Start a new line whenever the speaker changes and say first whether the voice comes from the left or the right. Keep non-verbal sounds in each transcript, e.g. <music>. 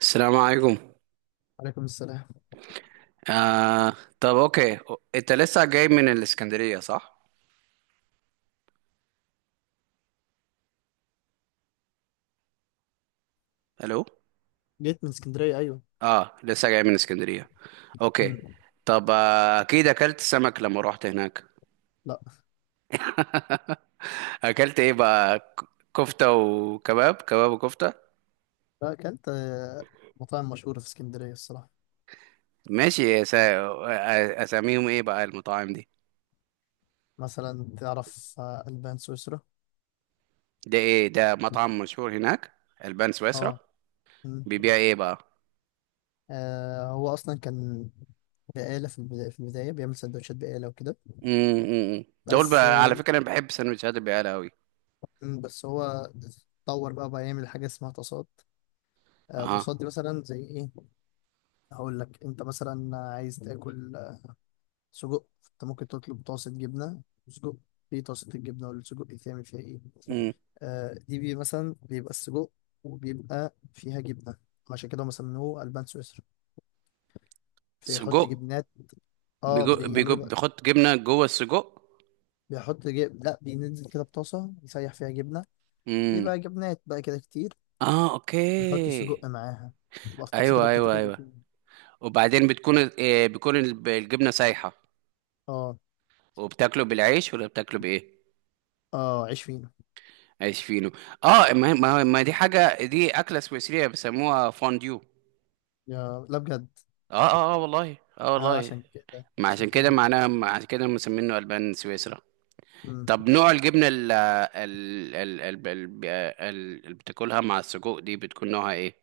right: السلام عليكم.
left: عليكم السلام.
right: آه. طب، اوكي. انت لسه جاي من الاسكندرية صح؟ الو.
left: جيت من اسكندرية، أيوة.
right: اه، لسه جاي من الاسكندرية. اوكي.
left: مم.
right: طب اكيد اكلت سمك لما روحت هناك.
left: لا.
right: <laughs> اكلت ايه بقى كفتة وكباب كباب وكفتة.
left: لا، أكلت مطاعم مشهورة في اسكندرية الصراحة.
right: ماشي يا سا... آه، اساميهم ايه بقى المطاعم دي؟
left: مثلا تعرف ألبان سويسرا.
right: ده ايه ده؟ مطعم مشهور هناك؟ البان سويسرا.
left: اه. مم.
right: بيبيع ايه بقى؟
left: هو أصلا كان بقالة في البداية بيعمل سندوتشات بقالة وكده.
right: دول
left: بس
right: بقى على
left: آه،
right: فكرة انا بحب سندوتشات البقالة قوي.
left: مم، بس هو اتطور بقى يعمل حاجة اسمها تصاد.
right: اها.
left: تصاد دي مثلا زي إيه؟ هقول لك. أنت مثلا عايز تاكل سجق. أنت ممكن تطلب طاسة جبنة وسجق. في طاسة الجبنة والسجق يتعمل فيها إيه؟
right: امم.
left: دي بي مثلا بيبقى السجق وبيبقى فيها جبنة. عشان كده هم سموه ألبان سويسرا. بيحط
right: سجق.
left: جبنات. اه،
right: بيجو بيجو
left: بيعملوا بقى.
right: بيحط جبنه جوه السجق.
left: لا، بينزل كده بطاسة يسيح فيها جبنة.
right: امم.
left: بيبقى جبنات بقى كده كتير،
right: اه، اوكي.
left: ويحط السجق معاها. تبقى في طاسة كده
right: ايوه، ايوه،
left: بتتاكل
right: ايوه.
left: بالفينو.
right: وبعدين بتكون الجبنه سايحه.
left: اه.
right: وبتاكله بالعيش ولا بتاكله بايه؟
left: اه، عيش فينو.
right: عيش فينو. اه، ما دي حاجه، دي اكله سويسريه بيسموها فونديو.
left: يا لا، بجد؟
right: اه، اه، اه، والله، اه والله.
left: عشان كده
right: ما
left: عشان
right: عشان كده
left: كده
right: معناها، ما عشان كده مسمينه البان سويسرا.
left: مم.
right: طب نوع الجبنه ال اللي بتاكلها مع السجق دي بتكون نوعها ايه؟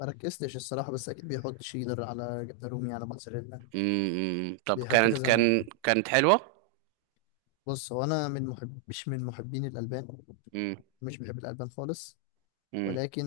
left: ما ركزتش الصراحة، بس أكيد بيحط شيدر على جبنة رومي على موتزاريلا.
right: امم. طب
left: بيحط
right: كانت
left: كذا نوع.
right: كان كانت حلوة؟
left: بص، هو أنا من محب مش من محبين الألبان.
right: امم،
left: مش بحب الألبان خالص.
right: امم،
left: ولكن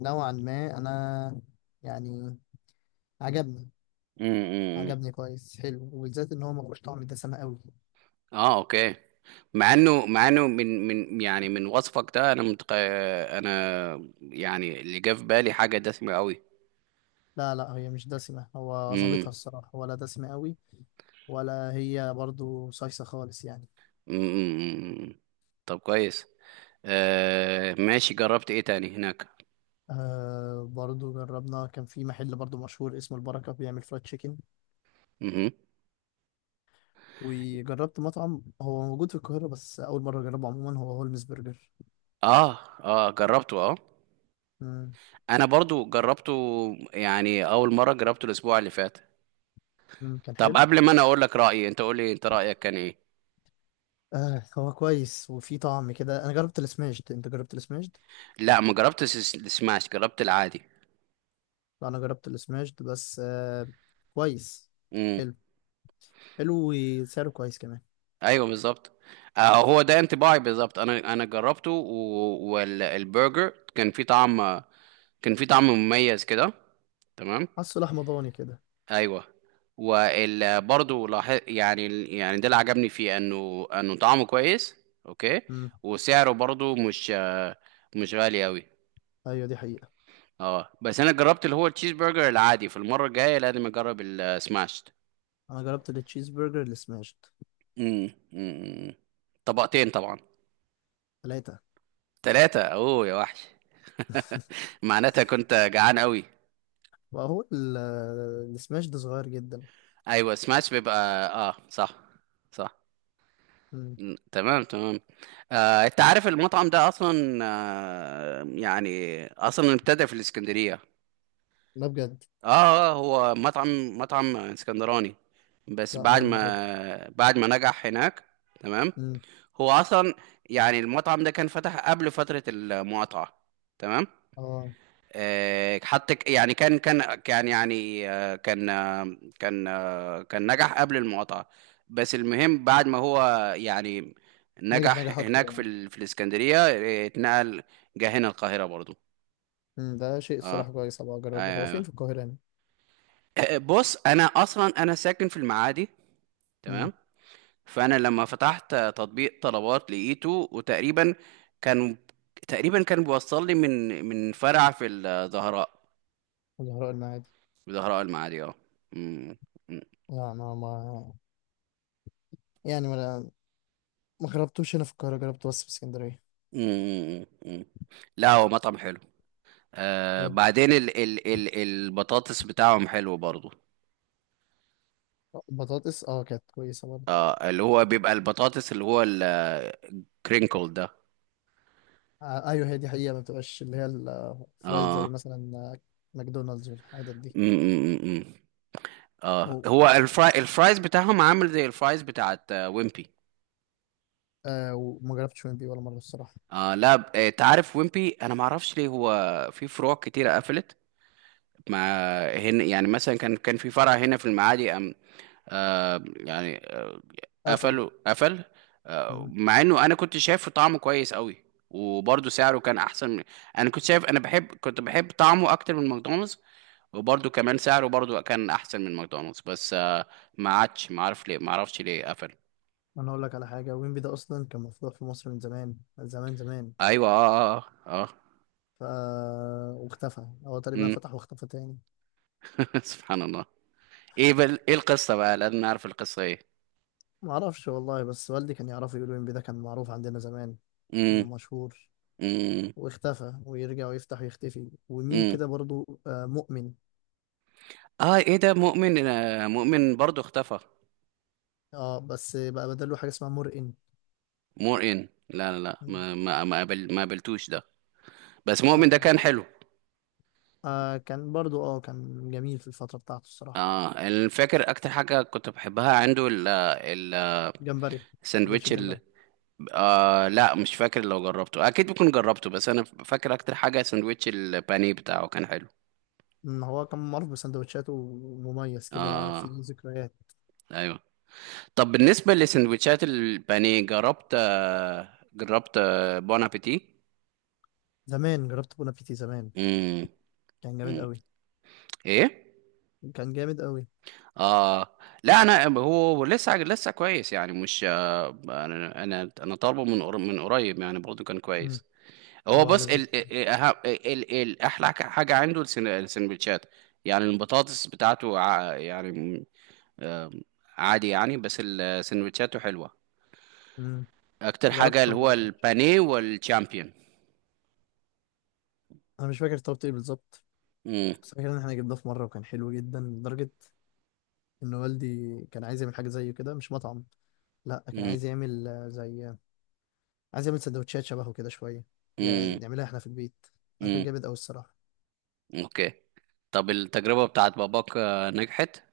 left: نوعا ما أنا يعني عجبني.
right: امم،
left: عجبني كويس، حلو، وبالذات إن هو ما فيهوش طعم دسمة قوي.
right: اه اوكي. مع انه، من يعني من وصفك ده انا انا يعني اللي جه في بالي حاجة دسمة قوي.
left: لا لا، هي مش دسمة، هو
right: امم،
left: ظابطها الصراحة، ولا دسمة قوي ولا هي برضو صيصة خالص يعني.
right: امم. طب كويس. ماشي، جربت ايه تاني هناك؟
left: برضو جربنا. كان في محل برضو مشهور اسمه البركة بيعمل فرايد تشيكن.
right: امم.
left: وجربت مطعم هو موجود في القاهرة بس أول مرة أجربه، عموما هو هولمز برجر.
right: اه، اه، جربته، اه.
left: مم.
right: انا برضو جربته، يعني اول مرة جربته الاسبوع اللي فات.
left: كان
right: طب
left: حلو.
right: قبل ما انا اقول لك رأيي، انت قول لي انت رأيك كان ايه.
left: هو كويس وفي طعم كده. انا جربت السماشد، انت جربت السماشد؟
right: لا ما جربتش السماش، جربت العادي.
left: لا، انا جربت السماشد بس كويس.
right: امم.
left: حلو. حلو. وسعره كويس كمان.
right: ايوه بالظبط. هو ده انطباعي بالظبط. انا، جربته والبرجر كان فيه طعم. كان فيه طعم مميز كده. تمام.
left: حاسه لحمة ضاني كده.
right: ايوه، برضه لاحظ يعني يعني ده اللي عجبني فيه، انه طعمه كويس. اوكي.
left: امم.
right: وسعره برضه مش مش غالي قوي.
left: ايوه، دي حقيقة.
right: اه، بس انا جربت اللي هو التشيز برجر العادي. في المره الجايه لازم اجرب السماش.
left: انا جربت التشيز برجر السماشد.
right: امم، أمم. طبقتين طبعا؟
left: ثلاثة.
right: ثلاثة؟ اوه يا وحش. <laughs> معناتها كنت جعان قوي.
left: واهو السماشد صغير جدا.
right: ايوه، سماش بيبقى. اه صح. صح.
left: امم.
right: تمام، تمام. انت عارف المطعم ده اصلا يعني اصلا ابتدى في الاسكندرية.
left: لا، بجد؟
right: اه هو مطعم، مطعم اسكندراني. بس
left: لا،
right: بعد
left: اول مرة ده.
right: ما، نجح هناك. تمام.
left: امم.
right: هو اصلا، يعني المطعم ده كان فتح قبل فترة المقاطعة. تمام.
left: اه.
right: يعني كان يعني كان نجح قبل المقاطعة. بس المهم بعد ما هو، يعني،
left: نجح
right: نجح
left: نجح اكتر
right: هناك
left: يعني.
right: في الإسكندرية، اتنقل، جه هنا القاهرة برضو.
left: امم. ده شيء
right: اه.
left: الصراحة كويس، ابقى اجربه، هو فين
right: آه.
left: في القاهرة يعني؟
right: بص انا ساكن في المعادي. تمام.
left: امم.
right: فانا لما فتحت تطبيق طلبات لقيته. وتقريبا كان، تقريبا كان بيوصل لي من فرع في الزهراء.
left: زهراء المعادي.
right: في زهراء المعادي، اه. مم.
left: لا، ما يعني ما جربتوش هنا في القاهرة، جربته بس في اسكندرية.
right: امم، امم. لا هو مطعم حلو.
left: إيه؟
right: بعدين ال ال ال البطاطس بتاعهم حلو برضو،
left: بطاطس كانت كويسة برضه.
right: اللي هو بيبقى البطاطس اللي هو الكرينكل ده.
left: ايوه، هي دي حقيقة، ما بتبقاش اللي هي الفرايد
right: اه.
left: زي مثلا ماكدونالدز والحاجات دي.
right: امم. اه،
left: و...
right: هو الفرايز بتاعهم عامل زي الفرايز بتاعت ويمبي.
left: وما جربتش ويمبي ولا مرة الصراحة.
right: اه، لا، تعرف ويمبي، انا ما اعرفش ليه هو في فروع كتيره قفلت. ما هنا يعني مثلا، كان كان في فرع هنا في المعادي آه يعني آه
left: قفل.
right: قفله، قفل.
left: مم.
right: مع انه انا كنت شايفه طعمه كويس قوي. وبرضه سعره كان احسن من، انا كنت شايف، انا بحب، كنت بحب طعمه اكتر من ماكدونالدز. وبرضه كمان سعره برضه كان احسن من ماكدونالدز بس ما عادش، ما عارف ليه، ما اعرفش ليه قفل.
left: انا اقول لك على حاجة، ويمبي ده اصلا كان مفتوح في مصر من زمان زمان زمان،
right: ايوه، اه، اه، اه.
left: ف واختفى. هو تقريبا
right: امم.
left: فتح واختفى تاني.
right: <laughs> سبحان الله. ايه ايه القصه بقى؟ لازم نعرف القصه ايه.
left: ما اعرفش والله، بس والدي كان يعرفه، يقول ويمبي ده كان معروف عندنا زمان. كان
right: امم،
left: مشهور
right: امم،
left: واختفى، ويرجع ويفتح ويختفي. ومين
right: امم.
left: كده برضو مؤمن.
right: اه، ايه ده مؤمن؟ مؤمن برضه اختفى؟
left: اه، بس بقى بدله حاجة اسمها مرئن.
right: مور ان؟ لا، لا، لا،
left: مم.
right: ما ما ما ما قابلتوش ده. بس مؤمن
left: لا،
right: ده كان
left: هو
right: حلو.
left: كان برضو كان جميل في الفترة بتاعته الصراحة.
right: اه، أنا فاكر اكتر حاجه كنت بحبها عنده
left: جمبري. سندوتش
right: الساندوتش
left: الجمبري.
right: لا مش فاكر، لو جربته اكيد بكون جربته. بس انا فاكر اكتر حاجه ساندوتش البانيه بتاعه كان حلو.
left: هو كان معروف بسندوتشاته ومميز كده
right: اه،
left: في ذكريات.
right: ايوه. طب بالنسبه لسندوتشات البانيه، جربت بون ابيتي؟
left: زمان جربت بون ابيتي زمان.
right: امم،
left: كان جامد
right: أمم.
left: قوي.
right: ايه.
left: كان جامد قوي.
right: اه، لا، انا هو لسه، كويس يعني، مش انا، انا طالبه من من قريب يعني، برضه كان
left: مم،
right: كويس. هو
left: هو
right: بص
left: لذيذ.
right: احلى حاجه عنده السندوتشات يعني. البطاطس بتاعته يعني م- آم، عادي يعني. بس السندوتشاته حلوه.
left: مم،
right: اكتر
left: جربت
right: حاجه اللي
left: شاورما
right: هو
left: بس. مش فاكر.
right: البانيه والشامبيون.
left: انا مش فاكر طلبت ايه بالظبط،
right: امم،
left: بس فاكر ان احنا جبناه في مرة وكان حلو جدا لدرجة ان والدي كان عايز يعمل حاجه زيه كده، مش مطعم. لا، كان
right: امم،
left: عايز يعمل زي، عايز يعمل سندوتشات شبهه كده شويه، يعني
right: امم،
left: نعملها احنا في البيت. ده كان
right: امم.
left: جامد قوي الصراحه.
right: اوكي. طب التجربه بتاعت باباك نجحت؟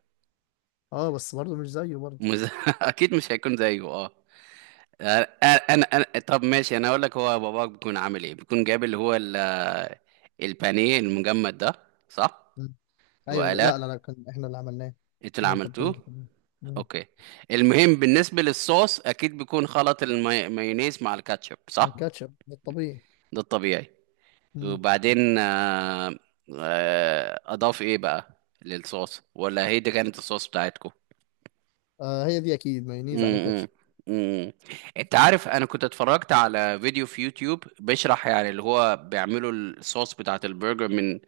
left: اه، بس برضه مش زيه برضه.
right: مز... <laughs> اكيد مش هيكون زيه، اه. انا، طب ماشي، انا اقول لك، هو باباك بيكون عامل ايه؟ بيكون جايب اللي هو البانيه المجمد ده، صح؟
left: مم. ايوه،
right: وقلاه؟
left: لا لا لا، كان احنا اللي عملناه.
right: انتوا اللي
left: احنا اللي
right: عملتوه.
left: تبلنا كمان. مم.
right: اوكي. المهم بالنسبه للصوص، اكيد بيكون خلط المايونيز مع الكاتشب،
left: عن
right: صح؟
left: كاتشب، ده الطبيعي.
right: ده الطبيعي.
left: مم.
right: وبعدين اضاف ايه بقى للصوص، ولا هي دي كانت الصوص بتاعتكم؟
left: هي دي اكيد مايونيز على
right: امم،
left: كاتشب.
right: امم. انت عارف انا كنت اتفرجت على فيديو في يوتيوب بيشرح، يعني اللي هو بيعملوا الصوص بتاعت البرجر من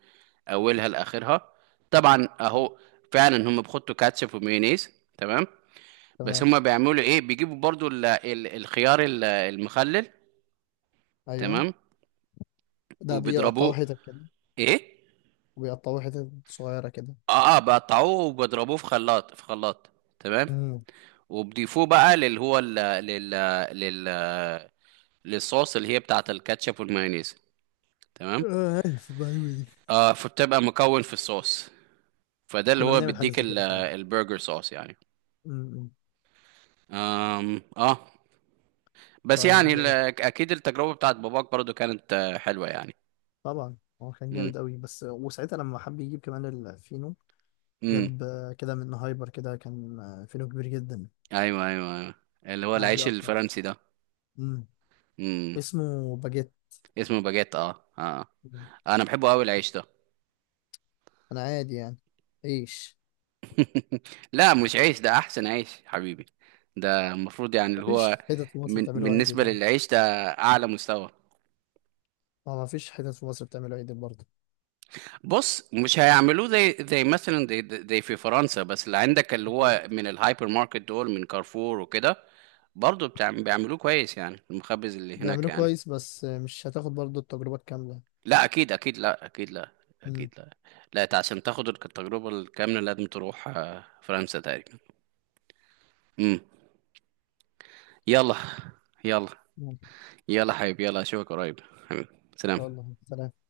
right: اولها لاخرها. طبعا
left: مم.
right: اهو. فعلا هم بيحطوا كاتشب ومايونيز. تمام. بس
left: تمام.
right: هم بيعملوا ايه، بيجيبوا برضو ال ال الخيار المخلل.
left: ايوه،
right: تمام.
left: ده بيقطعوه
right: وبيضربوه.
left: حتت كده،
right: ايه.
left: وبيقطعوه حتت صغيره كده.
right: اه، اه، بقطعوه وبيضربوه في خلاط، في خلاط. تمام.
left: مم.
right: وبيضيفوه بقى للي هو ال- لل لل للصوص اللي هي بتاعت الكاتشب والمايونيز. تمام.
left: عارف المعلومة دي.
right: فبتبقى مكون في الصوص، فده اللي
left: كنا
right: هو
left: بنعمل حاجه
right: بيديك
left: زي كده فعلا.
right: البرجر صوص يعني.
left: مم.
right: اه. بس يعني
left: طيب.
right: اكيد التجربة بتاعت باباك برضو كانت حلوة يعني.
left: طبعا. هو كان
right: امم،
left: جامد قوي، بس وساعتها لما حب يجيب كمان الفينو
right: امم.
left: جاب كده من هايبر كده. كان فينو كبير جدا،
right: ايوه، ايوه، ايوه. اللي هو
left: بعد
right: العيش
left: يقطع.
right: الفرنسي ده.
left: مم.
right: امم.
left: اسمه باجيت.
right: اسمه باجيت. اه، اه. انا بحبه قوي العيش ده.
left: انا عادي يعني. عيش.
right: <laughs> لا مش عيش، ده احسن عيش حبيبي. ده المفروض يعني اللي هو،
left: مفيش حتت في مصر
right: من
left: بتعمله عدل
right: بالنسبة
left: يعني.
right: للعيش ده، اعلى مستوى.
left: ما مفيش حتت في مصر بتعمله عدل برضه.
right: بص مش هيعملوه زي زي مثلا زي، في فرنسا، بس اللي عندك اللي
left: اكيد
right: هو من الهايبر ماركت دول، من كارفور وكده، برضه بتاع بيعملوه كويس يعني، المخبز اللي هناك
left: بيعملوه
right: يعني.
left: كويس بس مش هتاخد برضه التجربة الكاملة.
right: لا اكيد، اكيد لا، اكيد لا،
left: مم.
right: اكيد لا. لا انت عشان تاخد التجربة الكاملة لازم تروح فرنسا تقريبا. امم. يلا. يلا.
left: ممكن.
right: يلا حبيبي، يلا اشوفك قريب. حبيبي،
left: ان شاء
right: سلام.
left: الله. سلام.